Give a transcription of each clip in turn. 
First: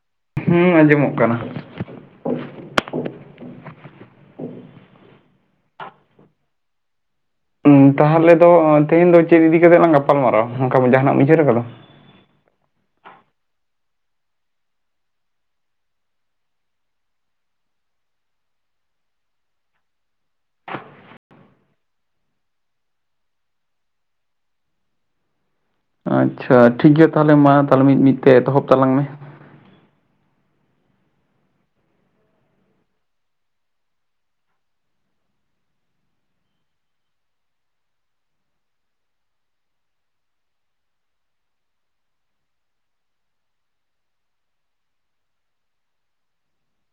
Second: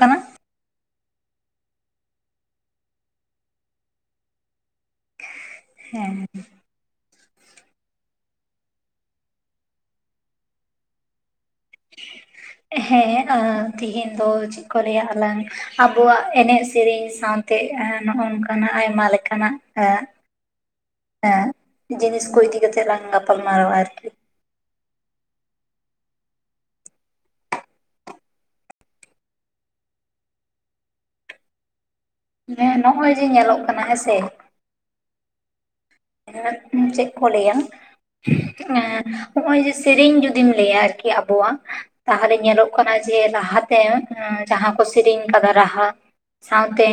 ᱠᱟᱱᱟ ᱦᱩᱸ ᱟᱸᱡᱚᱢᱚᱜ ᱠᱟᱱᱟ᱾ ᱦᱮᱸ᱾ ᱩᱸ, ᱛᱟᱦᱞᱮ ᱫᱚ ᱛᱮᱦᱮᱧ ᱫᱚ ᱪᱮᱫ ᱤᱫᱤ ᱠᱟᱛᱮᱜ ᱞᱟᱝ ᱜᱟᱯᱟᱞᱢᱟᱨᱟᱣᱟ ᱱᱚᱝᱠᱟ ᱡᱟᱦᱟᱱᱟᱜ ᱮᱢ ᱩᱭᱦᱟᱹᱨ ᱠᱟᱫᱟ? ᱦᱮᱸ ᱛᱤᱦᱤᱧ ᱫᱚ ᱪᱮᱫ ᱠᱚ ᱞᱟᱹᱭᱟ ᱟᱞᱟᱝ ᱟᱵᱚᱣᱟᱜ ᱮᱱᱮᱡ ᱥᱮᱨᱮᱧ ᱥᱟᱶ ᱛᱮ ᱱᱚᱜ-ᱚ ᱱᱚᱝᱠᱟᱱᱟᱜ ᱟᱭᱢᱟ ᱞᱮᱠᱟᱱᱟᱜ ᱮᱸᱜ ᱮᱸ ᱡᱤᱱᱤᱥ ᱠᱚ ᱤᱫᱤ ᱠᱟᱛᱮᱜ ᱞᱟᱝ ᱜᱟᱯᱟᱞ ᱢᱟᱨᱟᱣᱟ ᱟᱨᱠᱤ᱾ ᱟᱪᱪᱷᱟ ᱴᱷᱤᱠ ᱜᱮᱭᱟ ᱛᱟᱦᱞᱮ ᱢᱟ ᱛᱟᱦᱞᱮ ᱢᱤᱫ ᱢᱤᱫ ᱛᱮ ᱮᱛᱚᱦᱚᱵ ᱛᱟᱞᱟᱝ ᱢᱮ᱾ ᱦᱮᱸ ᱱᱚᱜ-ᱚᱭ ᱡᱮ ᱧᱮᱞᱚᱜ ᱠᱟᱱᱟ ᱦᱮᱸᱥᱮ᱾ [unintelligible] ᱪᱮᱫ ᱠᱚ ᱞᱟᱹᱭᱟ ᱮᱸ, ᱦᱚᱸᱜ-ᱚᱭ ᱡᱮ ᱥᱮᱨᱮᱧ ᱡᱩᱫᱤᱢ ᱞᱟᱹᱭᱟ ᱟᱨᱠᱤ ᱟᱵᱚᱣᱟᱜ ᱛᱟᱦᱞᱮ ᱧᱮᱞᱚᱜ ᱠᱟᱱᱟ ᱡᱮ ᱞᱟᱦᱟᱛᱮ ᱡᱟᱦᱟᱸ ᱠᱚ ᱥᱮᱨᱮᱧ ᱠᱟᱫᱟ ᱨᱟᱦᱟ ᱥᱟᱶᱛᱮ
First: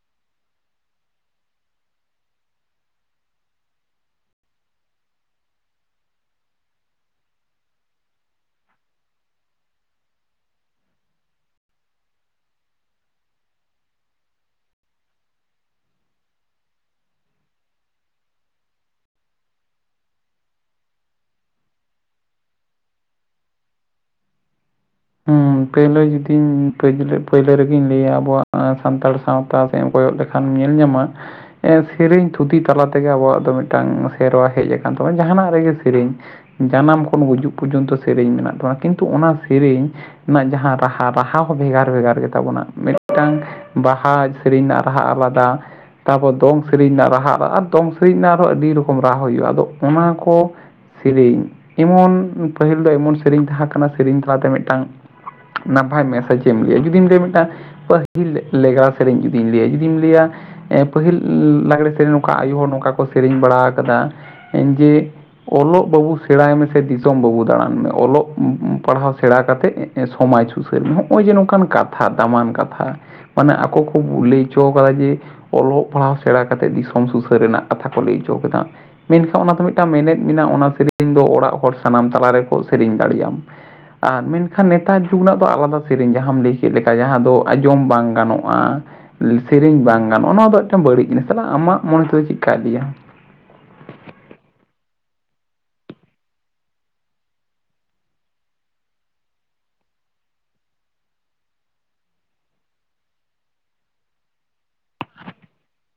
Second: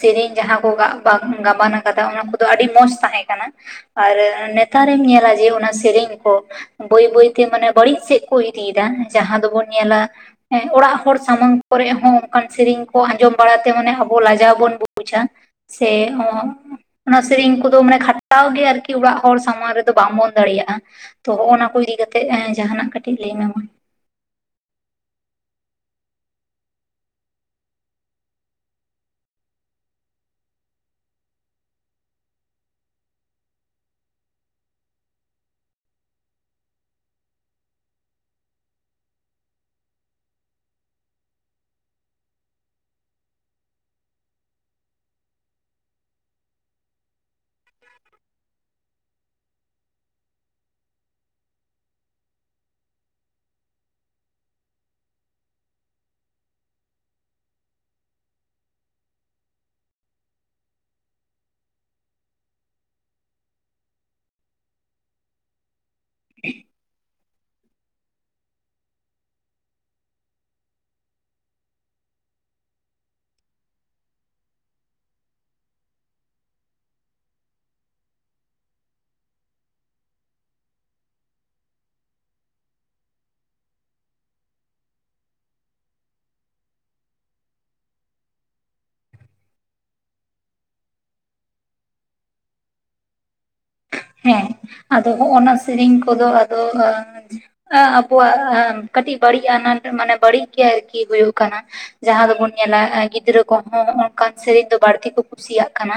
ᱥᱮᱨᱮᱧ ᱡᱟᱦᱟᱸ ᱠᱚ ᱜᱟᱜ-ᱜᱟ ᱜᱟᱵᱟᱱ ᱠᱟᱫᱟ ᱚᱱᱟ ᱠᱚᱫᱚ ᱟᱹᱰᱤ ᱢᱚᱸᱡᱽ ᱛᱟᱦᱮᱸ ᱠᱟᱱᱟ᱾ ᱟᱨ ᱱᱮᱛᱟᱨᱮᱢ ᱧᱮᱞᱟ ᱡᱮ ᱚᱱᱟ ᱥᱮᱨᱮᱧ ᱠᱚ᱾ ᱵᱟᱹᱭ ᱵᱟᱹᱭᱛᱮ ᱢᱟᱱᱮ ᱵᱟᱹᱲᱤᱡ ᱥᱮᱫ ᱠᱚ ᱤᱫᱤᱭᱮᱫᱟ᱾ ᱡᱟᱦᱟᱸ ᱫᱚᱵᱚᱱ ᱧᱮᱞᱟ ᱦᱮᱸ ᱚᱲᱟᱜ ᱦᱚᱲ ᱥᱟᱢᱟᱝ ᱠᱚᱨᱮᱜ ᱦᱚᱸ ᱚᱱᱠᱟᱱ ᱥᱮᱨᱮᱧ ᱠᱚ ᱟᱸᱡᱚᱢ ᱵᱟᱲᱟᱛᱮ ᱢᱟᱱᱮ ᱟᱵᱚ ᱞᱟᱡᱟᱣ ᱵᱚᱱ ᱵᱩᱡᱟ ᱾ ᱥᱮ ᱚᱱᱟ ᱥᱮᱨᱮᱧ ᱠᱚᱫᱚ ᱢᱟᱱᱮ ᱠᱷᱟᱴ ᱡᱟᱣ ᱜᱮ ᱟᱨᱠᱤ ᱚᱲᱟᱜ ᱦᱚᱲ ᱥᱟᱢᱟᱝ ᱨᱮᱫᱚ ᱵᱟᱢ ᱵᱚᱱ ᱫᱟᱲᱮᱭᱟᱜ-ᱟ ᱾ ᱛᱚ ᱦᱚᱜ ᱱᱟ ᱠᱚ ᱤᱫᱤ ᱠᱟᱛᱮᱜ ᱡᱟᱦᱟᱸᱱᱟᱜ ᱠᱟᱹᱴᱤᱡ ᱞᱟᱹᱭ ᱢᱮ ᱢᱟ ᱾ ᱜᱚᱢᱠᱮ ᱡᱩᱫᱤᱧ ᱯᱮᱭᱞᱳ-ᱯᱳᱭᱞᱳ ᱨᱮᱜᱤᱧ ᱞᱟᱹᱭᱟ ᱟᱵᱚᱣᱟᱜ ᱥᱟᱱᱛᱟᱲ ᱥᱟᱶᱛᱟ ᱛᱟᱣ ᱥᱮᱜ ᱮᱢ ᱠᱚᱭᱚᱜ ᱞᱮᱠᱷᱟᱱ ᱧᱮᱞ ᱧᱟᱢᱟ᱾ ᱮᱸ ᱥᱮᱨᱤᱧ ᱛᱷᱩᱛᱤ ᱛᱟᱞᱟ ᱛᱮᱜᱮ ᱟᱵᱚᱣᱟᱜ ᱫᱚ ᱢᱤᱫᱴᱟᱝ ᱥᱮᱨᱣᱟ ᱦᱮᱜ ᱟᱠᱟᱱ ᱛᱟᱵᱚᱱᱟ ᱡᱟᱦᱟᱱᱟᱜ ᱨᱮᱜᱮ ᱥᱮᱨᱤᱧ, ᱡᱟᱱᱟᱢ ᱠᱷᱚᱱ ᱜᱩᱡᱩᱜ ᱯᱚᱨᱡᱚᱱᱛᱚ ᱥᱮᱨᱮᱧ ᱢᱮᱱᱟᱜ ᱛᱟᱵᱚᱱᱟ ᱠᱤᱱᱛᱩ ᱚᱱᱟ ᱥᱮᱨᱤᱧ, ᱤᱧᱟᱜ ᱡᱟᱦᱟᱸ ᱨᱟᱦᱟ, ᱨᱟᱦᱟ ᱦᱚᱸ ᱵᱷᱮᱜᱟᱨ ᱵᱷᱮᱜᱟᱨ ᱜᱮᱛᱟᱵᱚᱱᱟ᱾ ᱢᱤᱫᱴᱟᱝ ᱵᱟᱦᱟ ᱥᱮᱨᱮᱧ ᱨᱟᱦᱟ ᱟᱞᱟᱫᱟ ᱛᱟᱯᱚᱨ ᱫᱚᱝ ᱥᱮᱨᱮᱧ ᱨᱮᱱᱟᱜ ᱨᱟᱦᱟ ᱟᱨ ᱫᱚᱝ ᱥᱮᱨᱮᱧ ᱨᱮᱱᱟᱜ ᱟᱨᱦᱚᱸ ᱟᱹᱰᱤ ᱨᱚᱠᱚᱢ ᱨᱟᱦᱟ ᱦᱩᱭᱩᱜ-ᱟ᱾ ᱟᱫᱚ ᱚᱱᱟ ᱠᱚ ᱥᱮᱨᱤᱧ ᱮᱢᱚᱱ ᱯᱟᱹᱦᱤᱞ ᱫᱚ ᱮᱢᱚᱱ ᱥᱮᱨᱤᱧ ᱛᱟᱦᱮᱸ ᱠᱟᱱᱟ, ᱥᱮᱨᱮᱧ ᱛᱟᱞᱟᱛᱮ ᱢᱤᱫᱴᱟᱝ ᱱᱟᱯᱟᱭ ᱢᱮᱥᱮᱡ ᱪᱮ ᱮᱢ ᱞᱟᱹᱭᱟ? ᱡᱩᱫᱤᱢ ᱞᱟᱹᱭᱟ ᱢᱤᱫᱴᱟᱝ ᱯᱟᱹᱦᱤᱞ ᱞᱮᱜᱽᱲᱟ ᱥᱮᱨᱤᱧ ᱡᱩᱫᱤᱧ ᱞᱟᱹᱭᱟ ᱡᱩᱫᱤᱧ ᱞᱟᱹᱭᱟ, ᱮᱸ ᱯᱟᱹᱦᱤᱞ ᱞᱟᱜᱽᱲᱮ ᱥᱮᱨᱮᱧ ᱱᱚᱝᱠᱟ ᱟᱭᱳ ᱦᱚᱲ ᱱᱚᱝᱠᱟ ᱠᱚ ᱥᱮᱨᱮᱧ ᱵᱟᱲᱟ ᱠᱟᱫᱟ ᱡᱮ ᱚᱞᱚᱜ ᱵᱟᱵᱩ ᱥᱮᱬᱟᱭ ᱢᱮᱥᱮ, ᱫᱤᱥᱚᱢ ᱵᱟᱵᱩ ᱫᱟᱬᱟᱱ ᱢᱮ᱾ ᱚᱞᱚᱜ ᱯᱟᱲᱦᱟᱣ ᱥᱮᱬᱟ ᱠᱟᱛᱮ ᱦᱮᱸ ᱥᱚᱢᱟᱡᱽ ᱥᱩᱥᱟᱹᱨ ᱢᱮ, ᱦᱚᱜᱼᱚᱭ ᱡᱮ ᱱᱚᱝᱠᱟᱱ ᱠᱟᱛᱷᱟ ᱫᱟᱢᱟᱱ ᱠᱟᱛᱷᱟ ᱢᱟᱱᱮ ᱟᱠᱚ ᱠᱚ ᱞᱟᱹᱭ ᱦᱚᱸᱪᱚ ᱟᱠᱟᱫᱟ ᱡᱮ ᱚᱞᱚᱜ ᱯᱟᱲᱦᱟᱣ ᱥᱮᱬᱟ ᱠᱟᱛᱮᱫ ᱫᱤᱥᱚᱢ ᱥᱩᱥᱟᱹᱨ ᱨᱮᱱᱟᱜ ᱠᱟᱛᱷᱟ ᱠᱚ ᱞᱟᱹᱭ ᱪᱚ ᱠᱮᱫᱟ᱾ ᱢᱮᱱᱠᱷᱟᱱ ᱚᱱᱟ ᱫᱚ ᱢᱤᱫᱴᱟᱝ ᱢᱮᱱᱮᱫ ᱢᱮᱱᱟᱜᱼᱟ᱾ ᱚᱱᱟ ᱥᱮᱨᱮᱧ ᱫᱚ ᱚᱲᱟᱜ ᱦᱚᱲ ᱥᱟᱱᱟᱢ ᱛᱟᱞᱟ ᱨᱮᱠᱚ ᱥᱮᱨᱮᱧ ᱫᱟᱲᱮᱭᱟᱢ᱾ ᱟᱨ ᱢᱮᱱ ᱮᱠᱷᱟᱱ ᱱᱮᱛᱟᱨ ᱡᱩᱜᱽ ᱨᱮᱱᱟᱜ ᱫᱚ ᱟᱞᱟᱫᱟ ᱥᱮᱨᱮᱧ, ᱡᱟᱦᱟᱸ ᱫᱚ ᱪᱮᱫ ᱞᱮᱠᱟ, ᱡᱟᱦᱟᱸ ᱫᱚ ᱟᱸᱡᱚᱢ ᱵᱟᱝ ᱜᱟᱱᱚᱜᱼᱟ᱾ [unintelligible] ᱥᱮᱨᱮᱧ ᱵᱟᱝ ᱜᱟᱱᱚᱜᱼᱟ, ᱱᱚᱣᱟ ᱫᱚ ᱢᱤᱫᱴᱟᱝ ᱵᱟᱹᱲᱤᱡ ᱡᱤᱱᱤᱥ ᱛᱟᱦᱚᱞᱮ ᱟᱢᱟᱜ ᱢᱚᱱᱮ ᱛᱮᱫᱚ ᱪᱮᱫ ᱠᱟᱭ ᱞᱤᱭᱟ? ᱦᱮᱸ ᱟᱫᱚ ᱦᱚᱸᱜ-ᱱᱟ ᱥᱮᱨᱮᱧ ᱠᱚᱫᱚ ᱟᱫᱚᱜᱼᱟ ᱡᱮ, ᱮᱸ ᱟᱵᱚᱣᱟᱜ ᱠᱟᱹᱴᱤᱡ ᱵᱟᱹᱲᱤᱡ ᱟᱱᱟᱴ ᱢᱟᱱᱮ ᱵᱟᱹᱲᱤᱡ ᱜᱮ ᱟᱨᱠᱤ ᱦᱩᱭᱩᱜ ᱠᱟᱱᱟ᱾ ᱡᱟᱦᱟᱸ ᱫᱚᱵᱚᱱ ᱧᱮᱞᱟ, ᱜᱤᱫᱽᱨᱟᱹ ᱠᱚᱦᱚᱸ ᱦᱚᱸᱜ ᱚᱱᱠᱟᱱ ᱥᱮᱨᱮᱧ ᱫᱚ ᱵᱟᱹᱲᱛᱤ ᱠᱚ ᱠᱩᱥᱤᱭᱟᱜ ᱠᱟᱱᱟ᱾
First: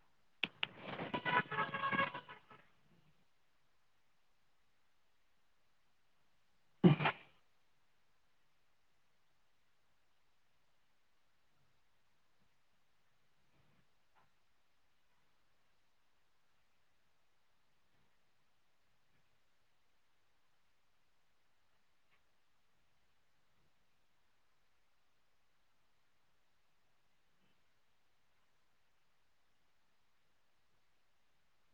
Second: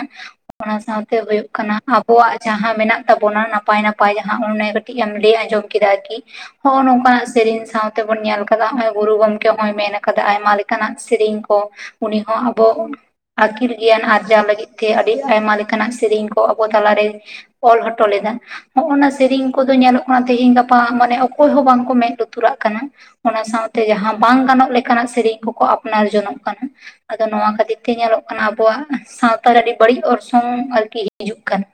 ᱚᱱᱟ ᱥᱟᱶᱛᱮ ᱦᱩᱭᱩᱜ ᱠᱟᱱᱟ ᱟᱵᱚᱣᱟᱜ ᱡᱟᱦᱟᱸᱼᱼ ᱡᱟᱦᱟᱸ ᱢᱮᱱᱟᱜ ᱛᱟᱵᱚᱱᱟ ᱱᱟᱯᱟᱭ ᱱᱟᱯᱟᱭ ᱡᱟᱦᱟᱸ ᱚᱱᱮ ᱠᱟᱹᱴᱤᱡ ᱮᱢ ᱞᱟᱹᱭ ᱟᱸᱡᱚᱢ ᱠᱮᱫᱟ ᱠᱤ ᱦᱚᱜᱼ ᱱᱚᱝᱠᱟᱱᱟᱜ ᱥᱮᱨᱮᱧ ᱥᱟᱶᱛᱮᱵᱚᱱ ᱧᱮᱞ ᱠᱟᱫᱟ ᱱᱚᱜᱚᱭ ᱜᱩᱨᱩ ᱜᱚᱝᱠᱮ ᱦᱚᱭ ᱢᱮᱱ ᱠᱟᱫᱟ ᱟᱭᱢᱟ ᱞᱮᱠᱟᱱᱟᱜ ᱥᱮᱨᱮᱧ ᱠᱚ ᱩᱱᱤ ᱦᱚᱸ ᱟᱵᱚ ᱟᱹᱠᱤᱞ ᱜᱮᱭᱟᱱ ᱟᱨᱡᱟᱣ ᱞᱟᱹᱜᱤᱫ ᱛᱮ ᱟᱹᱰᱤ ᱟᱭᱢᱟ ᱞᱮᱠᱟᱱᱟᱜ ᱥᱮᱨᱮᱧ ᱠᱚ ᱟᱵᱚ ᱛᱟᱞᱟᱨᱮ ᱚᱞ ᱦᱚᱴᱚ ᱞᱮᱫᱟ ᱦᱚᱜᱼ ᱱᱟ ᱥᱮᱨᱮᱧ ᱠᱚᱫᱚ ᱧᱮᱞᱚᱜ ᱠᱟᱱᱟ ᱛᱮᱦᱮᱧ ᱜᱟᱯᱟ ᱢᱟᱱᱮ ᱚᱠᱚᱭ ᱦᱚᱸ ᱵᱟᱝᱠᱚ ᱢᱮᱫ ᱞᱩᱛᱩᱨᱟᱜ ᱠᱟᱱᱟ᱾ ᱚᱱᱟ ᱥᱟᱶᱛᱮ ᱡᱟᱦᱟᱸ ᱵᱟᱝ ᱜᱟᱱᱚᱜ ᱞᱮᱠᱟᱱᱟᱜ ᱥᱮᱨᱮᱧ ᱠᱚᱠᱚ ᱟᱯᱱᱟᱨ ᱡᱚᱱᱚᱜ ᱠᱟᱱᱟ᱾ ᱟᱫᱚ ᱱᱚᱣᱟ ᱠᱷᱟᱹᱛᱤᱨ ᱛᱮ ᱧᱮᱞᱚᱜ ᱠᱟᱱᱟ ᱟᱵᱚᱣᱟᱜ ᱥᱟᱶᱛᱟᱨᱮ ᱟᱹᱰᱤ ᱵᱟᱹᱲᱤᱡ ᱚᱨᱥᱚᱝ ᱟᱨᱠᱤ ᱦᱤᱡᱩᱜ ᱠᱟᱱᱟ᱾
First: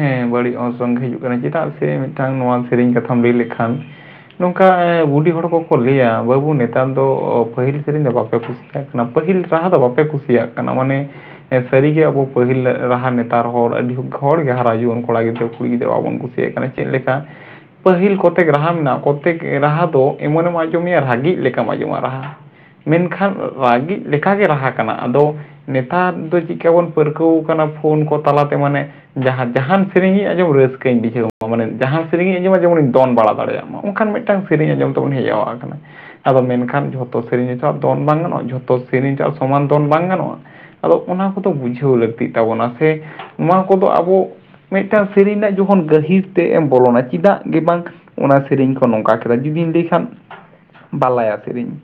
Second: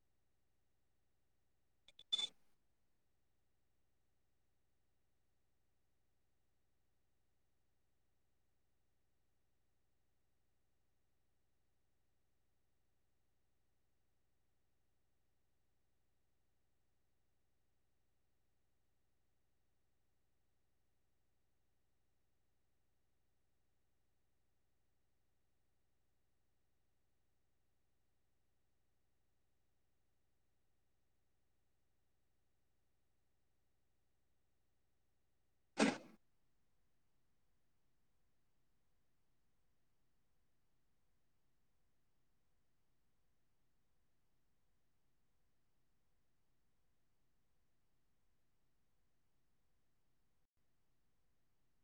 ᱦᱮᱸ ᱵᱟᱹᱲᱤᱡ ᱚᱨᱥᱚᱝ ᱜᱮ ᱦᱤᱡᱩᱜ ᱠᱟᱱᱟ ᱪᱮᱫᱟᱜ ᱥᱮ ᱢᱤᱫᱴᱟᱝ ᱱᱚᱣᱟ ᱥᱮᱨᱮᱧ ᱠᱟᱛᱷᱟᱢ ᱞᱟᱹᱭ ᱞᱮᱠᱷᱟᱱᱼᱼ ᱱᱚᱝᱠᱟ ᱵᱩᱰᱤᱷᱤ ᱦᱚᱲ ᱠᱚᱠᱚ ᱞᱟᱹᱭᱟ ᱵᱟᱹᱵᱩ ᱱᱮᱛᱟᱨ ᱫᱚ ᱯᱟᱹᱦᱤᱞ ᱥᱮᱨᱮᱧ ᱫᱚ ᱵᱟᱯᱮ ᱠᱩᱥᱤᱤᱭᱟᱜ-ᱟ ᱯᱟᱹᱦᱤᱞ ᱨᱟᱦᱟ ᱫᱚ ᱵᱟᱯᱮ ᱠᱩᱥᱤᱭᱟᱜ ᱠᱟᱱᱟ ᱢᱟᱱᱮ ᱥᱟᱹᱨᱤ ᱜᱮ ᱟᱵᱚ ᱯᱟᱹᱦᱤᱞ ᱨᱟᱦᱟ ᱱᱮᱛᱟᱨ ᱦᱚᱲ ᱟᱹᱰᱤ ᱦᱚᱲᱜᱮ ᱦᱟᱨᱟ ᱡᱩᱣᱟᱹᱱ ᱠᱚᱲᱟ ᱜᱤᱫᱽᱨᱟᱹ ᱠᱩᱲᱤ ᱜᱤᱫᱽᱨᱟᱹ ᱵᱟᱵᱚᱱ ᱠᱩᱥᱤᱭᱟᱜ ᱠᱟᱱᱟ ᱪᱮᱫ ᱞᱮᱠᱟ ᱯᱟᱹᱦᱤᱞ ᱠᱚᱛᱮᱠ ᱨᱟᱦᱟ ᱢᱮᱱᱟᱜ-ᱟ ᱠᱚᱛᱮᱠ ᱨᱟᱦᱟ ᱫᱚ ᱮᱢᱚᱱᱮ ᱮᱢ ᱟᱸᱡᱚᱢ ᱢᱮᱭᱟ ᱨᱟᱹᱜᱤ ᱞᱮᱠᱟᱢ ᱟᱸᱡᱚᱢᱟ ᱨᱟᱦᱟ ᱢᱮᱱᱠᱷᱟᱱ ᱞᱟᱹᱜᱤᱫ ᱞᱮᱠᱟᱜᱮ ᱨᱟᱦᱟ ᱠᱟᱱᱟ ᱟᱫᱚ ᱱᱮᱛᱟᱨ ᱫᱚ ᱪᱮᱫᱠᱟ ᱵᱚᱱ ᱯᱟᱹᱨᱠᱟᱹᱣ ᱠᱟᱱᱟ ᱯᱷᱳᱱ ᱠᱚ ᱛᱟᱞᱟᱛᱮ ᱢᱟᱱᱮ ᱡᱟᱦᱟᱸ ᱡᱟᱦᱟᱱ ᱥᱮᱨᱮᱧ ᱤᱧ ᱟᱸᱡᱚᱢ ᱨᱟᱹᱥᱠᱟᱹᱧ ᱵᱩᱡᱷᱟᱹᱣᱟ ᱢᱟᱱᱮ ᱡᱟᱦᱟᱸ ᱥᱮᱨᱮᱧ ᱟᱸᱡᱚᱢᱟ ᱡᱮᱢᱚᱱᱤᱧ ᱫᱚᱱ ᱵᱟᱲᱟ ᱫᱟᱲᱮᱭᱟᱜ ᱢᱟ ᱚᱱ ᱠᱷᱟᱱ ᱢᱤᱫᱴᱟᱝ ᱥᱨᱮᱧ ᱟᱸᱡᱚᱢ ᱛᱮᱟᱵᱚᱱ ᱦᱮᱡ ᱟᱣᱟᱜ ᱠᱟᱱᱟ ᱟᱫᱚ ᱢᱮᱱᱠᱷᱟᱱ ᱡᱷᱚᱛᱚ ᱥᱮᱨᱮᱧ ᱫᱚ ᱫᱚᱱ ᱵᱟᱝ ᱜᱟᱱᱚᱜ-ᱟ ᱡᱷᱚᱛᱚ ᱥᱮᱨᱮᱧ ᱥᱚᱢᱟᱱ ᱫᱚᱱ ᱵᱟᱝ ᱜᱟᱱᱚᱜ-ᱟ᱾ ᱟᱫᱚ ᱚᱱᱟ ᱠᱚᱫᱚ ᱵᱩᱡᱷᱟᱹᱣ ᱞᱟᱹᱠᱛᱤᱜ ᱛᱟᱵᱚᱱᱟ ᱥᱮ ᱱᱚᱣᱟ ᱠᱚᱫᱚ ᱟᱵᱚ ᱢᱤᱫᱴᱟᱝ ᱥᱮᱨᱮᱧ ᱨᱮᱱᱟᱜ ᱡᱚᱠᱷᱚᱱ ᱜᱟᱹᱦᱤᱨ ᱛᱮ ᱮᱢ ᱵᱚᱞᱚᱱᱟ ᱪᱮᱫᱟᱜ ᱜᱮ ᱵᱟᱝ ᱚᱱᱟ ᱥᱮᱨᱮᱧ ᱠᱚ ᱱᱚᱝᱠᱟ ᱠᱮᱫᱟ ᱡᱩᱫᱤᱧ ᱞᱟᱹᱭ ᱠᱷᱟᱱ ᱵᱟᱞᱟᱭᱟ ᱥᱮᱨᱮᱧ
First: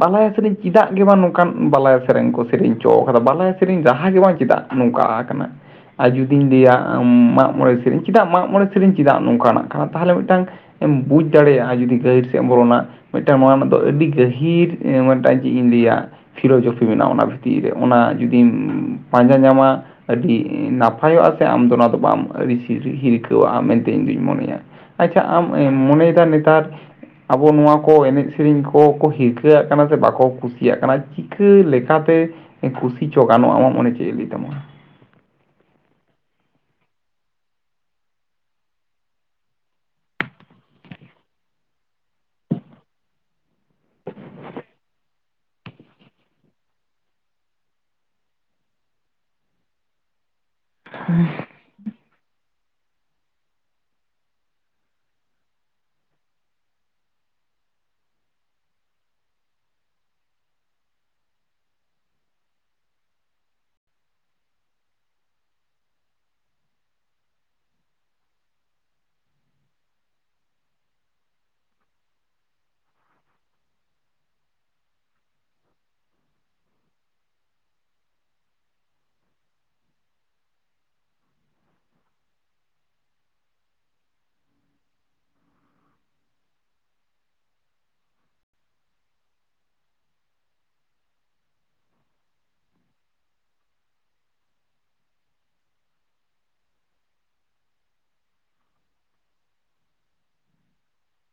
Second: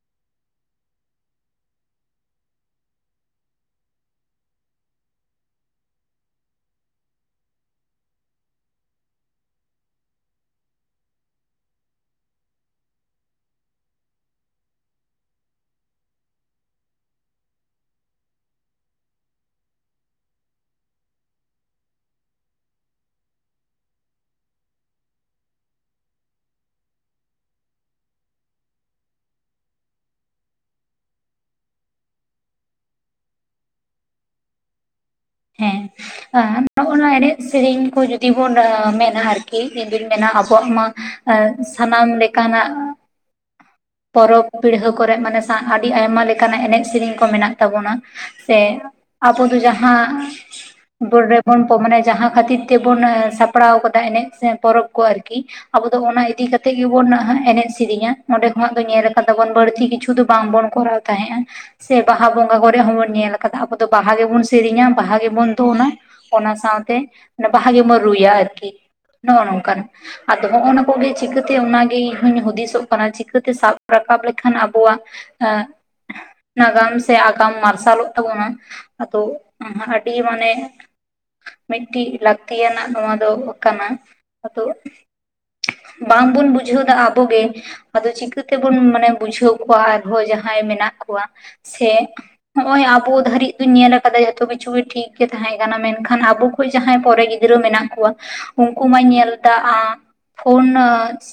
ᱵᱟᱞᱟᱭᱟ ᱥᱮᱨᱮᱧ ᱪᱮᱫᱟᱜ ᱜᱮ ᱵᱟᱝ ᱱᱚᱝᱠᱟᱱ ᱵᱟᱞᱟᱭ ᱥᱮᱨᱮᱧ ᱠᱚ ᱥᱮᱨᱮᱧ ᱚᱪᱚ ᱠᱟᱫᱟ ᱵᱟᱞᱟᱭ ᱥᱮᱨᱮᱧ ᱨᱟᱦᱟ ᱜᱮ ᱵᱟᱝ ᱪᱮᱫᱟᱜ? ᱱᱚᱝᱠᱟ ᱟᱠᱟᱱᱟ ᱟᱨ ᱡᱩᱫᱤᱧ ᱞᱟᱹᱭᱟ ᱢᱟᱜ ᱢᱚᱬᱮ ᱥᱤᱨᱤᱧ᱾ ᱪᱮᱫᱟᱜ ᱢᱟᱜ ᱢᱚᱬᱮ ᱥᱤᱨᱤᱧ ᱪᱮᱫᱟᱜ ᱱᱚᱝᱠᱟᱱᱟᱜ ᱠᱟᱱᱟ? ᱛᱟᱦᱞᱮ ᱢᱤᱫᱴᱟᱝ ᱮᱢ ᱵᱩᱡᱽ ᱫᱟᱲᱮᱭᱟᱜ-ᱟ ᱡᱩᱫᱤ ᱜᱟᱹᱦᱤᱨ ᱥᱮᱫ ᱮᱢ ᱵᱚᱞᱚᱱᱟ᱾ ᱢᱤᱫᱴᱟᱝ ᱱᱚᱣᱟ ᱨᱮᱱᱟᱜ ᱫᱚ ᱟᱹᱰᱤ ᱜᱟᱹᱦᱤᱨ ᱢᱤᱫᱴᱟᱝ ᱪᱮᱫ ᱤᱧ ᱞᱟᱹᱭᱟ ᱯᱷᱤᱞᱳᱚᱡᱚᱯᱷᱤ ᱢᱮᱱᱟᱜᱼᱟ ᱚᱱᱟ ᱵᱷᱤᱛᱤᱨ ᱨᱮ ᱚᱱᱟ ᱡᱩᱫᱤᱢ ᱯᱟᱸᱡᱟ ᱧᱟᱢᱟ ᱟᱹᱰᱤ ᱱᱟᱯ ᱯᱟᱭᱚᱜ-ᱟ ᱥᱮ ᱟᱢᱫᱚ ᱚᱱᱟ ᱫᱚ ᱵᱟᱢ ᱟᱹᱲᱤᱥ ᱦᱤᱨᱠᱷᱟᱹᱣᱟᱜ-ᱟ ᱢᱮᱱᱛᱮ ᱤᱧ ᱫᱩᱧ ᱢᱚᱱᱮᱭᱟ᱾ ᱟᱪᱪᱷᱟ ᱟᱢ ᱮᱸ ᱢᱚᱱᱮᱭᱮᱫᱟ ᱱᱮᱛᱟᱨ ᱟᱵᱚ ᱱᱚᱣᱟ ᱠᱚ ᱮᱱᱮᱡ ᱥᱮᱨᱮᱧ ᱠᱚᱠᱚ ᱦᱤᱨᱠᱷᱟᱹᱣᱟᱜ ᱠᱟᱱᱟ ᱥᱮ ᱵᱟᱠᱚ ᱠᱩᱥᱤᱭᱟᱜ ᱠᱟᱱᱟ ᱪᱤᱠᱟᱹ ᱞᱮᱠᱟᱛᱮ ᱠᱩᱥᱤ ᱪᱚ ᱜᱟᱱᱚᱜ-ᱟ ᱟᱢᱟᱜ ᱢᱚᱱᱮ ᱪᱮᱫ ᱞᱟᱹᱭ ᱛᱟᱢᱟ? ᱦᱮᱸ ᱦᱮᱸ ᱱᱚᱜ-ᱚ ᱱᱚᱣᱟ ᱮᱱᱮᱡ ᱥᱮᱨᱮᱧ ᱠᱚ ᱡᱩᱫᱤ ᱵᱚᱱ ᱢᱮᱱᱟ ᱟᱨᱠᱤ ᱤᱧ ᱫᱩᱧ ᱢᱮᱱᱟ ᱟᱵᱚᱣᱟᱜ ᱢᱟ᱾ ᱮᱸᱜ ᱥᱟᱱᱟᱢ ᱞᱮᱠᱟᱱᱟᱜ ᱯᱚᱨᱚᱵᱽ ᱯᱤᱲᱦᱟᱹ ᱠᱚᱨᱮᱜ ᱢᱟᱱᱮ ᱥᱟ ᱟᱹᱰᱤ ᱟᱭᱢᱟ ᱞᱮᱠᱟᱱᱟᱜ ᱮᱱᱮᱡ ᱥᱮᱨᱮᱧ ᱠᱚ ᱢᱮᱱᱟᱜ ᱛᱟᱵᱚᱱᱟ᱾ ᱥᱮ ᱟᱵᱚ ᱫᱚ ᱡᱟᱦᱟᱸ ᱵᱳᱲ ᱨᱮᱵᱚᱱ ᱛᱚ ᱢᱟᱱᱮ ᱡᱟᱦᱟᱸ ᱠᱷᱟᱹᱛᱤᱨ ᱛᱮ ᱵᱚᱱ ᱥᱟᱯᱲᱟᱣ ᱠᱟᱫᱟ ᱮᱱᱮᱡ ᱥᱮ ᱯᱚᱨᱚᱵ ᱠᱚ ᱟᱨᱠᱤ ᱟᱵᱚ ᱫᱚ ᱚᱱᱟ ᱤᱫᱤ ᱠᱟᱛᱮᱜ ᱜᱮ ᱵᱚᱱ ᱮᱱᱮᱡ ᱥᱮᱨᱮᱧᱟ ᱚᱸᱰᱮ ᱠᱷᱚᱱᱟᱜ ᱫᱚ ᱧᱮᱞ ᱟᱠᱟᱫᱟ ᱵᱚᱱ ᱵᱟᱹᱲᱛᱤ ᱠᱤᱪᱷᱩ ᱫᱚ ᱵᱟᱝᱵᱚᱱ ᱠᱚᱨᱟᱣ᱾ ᱛᱟᱦᱮᱸᱜ-ᱟ ᱥᱮ ᱵᱟᱦᱟ ᱵᱚᱸᱜᱟ ᱠᱚᱨᱮ ᱦᱚᱸᱵᱚᱱ ᱧᱮᱞ ᱟᱠᱟᱫᱟ ᱟᱵᱚ ᱫᱚ ᱵᱟᱦᱟ ᱜᱮ ᱵᱚᱱ ᱥᱮᱨᱮᱧᱟ᱾ ᱵᱟᱦᱟ ᱜᱮ ᱵᱚᱱ ᱫᱚᱱᱟ ᱚᱱᱟ ᱥᱟᱶᱛᱮ ᱵᱟᱦᱟ ᱜᱮ ᱵᱚᱱ ᱨᱩᱭᱟ ᱟᱨᱠᱤ᱾ ᱱᱚᱜ-ᱚ ᱱᱚᱝᱠᱟᱱ᱾ ᱟᱫᱚ ᱦᱚᱸᱜ-ᱚ ᱱᱟ ᱠᱚᱜᱮ ᱪᱤᱠᱟᱹᱛᱮ ᱚᱱᱟᱜᱮ ᱤᱧ ᱦᱚᱸᱧ ᱦᱩᱫᱤᱥᱚᱜ ᱠᱟᱱᱟ ᱪᱤᱠᱟᱹᱛᱮ ᱥᱟᱵ ᱨᱟᱠᱟᱵ ᱞᱮᱠᱷᱟᱱ ᱟᱵᱚᱣᱟᱜ ᱮᱸᱜ ᱱᱟᱜᱟᱢ ᱥᱮ ᱟᱜᱟᱢ ᱢᱟᱨᱥᱟᱞᱚᱜ ᱛᱟᱵᱚᱱᱟ? ᱟᱫᱚ ᱟᱹᱰᱤ ᱢᱟᱱᱮ ᱢᱤᱫᱴᱤᱡ ᱞᱟᱹᱠᱛᱤᱭᱟᱱᱟᱜ ᱱᱚᱣᱟ ᱫᱚ ᱠᱟᱱᱟ᱾ ᱟᱫᱚ ᱵᱟᱝ ᱵᱚᱱ ᱵᱩᱡᱷᱟᱹᱣᱫᱟ ᱟᱵᱚ ᱜᱮ᱾ ᱟᱫᱚ ᱪᱤᱠᱟᱹᱛᱮ ᱵᱚᱱ ᱢᱟᱱᱮ ᱵᱩᱡᱷᱟᱹᱣ ᱠᱚᱣᱟ ᱟᱨᱦᱚᱸ ᱡᱟᱸᱦᱟᱭ ᱢᱮᱱᱟᱜ ᱠᱚᱣᱟ᱾ ᱥᱮ ᱱᱚᱜ-ᱚᱭ ᱟᱵᱚ ᱫᱷᱟᱹᱨᱤᱡ ᱫᱩᱧ ᱧᱮᱞ ᱟᱠᱟᱫᱟ ᱡᱚᱛᱚ ᱠᱤᱪᱷᱩ ᱜᱮ ᱴᱷᱤᱠ ᱜᱮ ᱛᱟᱦᱮᱸ ᱠᱟᱱᱟ᱾ ᱢᱮᱱᱠᱷᱟᱱ ᱟᱵᱚ ᱠᱚ ᱡᱟᱦᱟᱸᱭ ᱯᱚᱨᱮ ᱜᱤᱫᱽᱨᱟᱹ ᱢᱮᱱᱟᱜ ᱠᱚᱣᱟ ᱩᱱᱠᱩ ᱢᱟᱧ ᱧᱮᱞᱫᱟ-ᱟ ᱯᱷᱳᱱ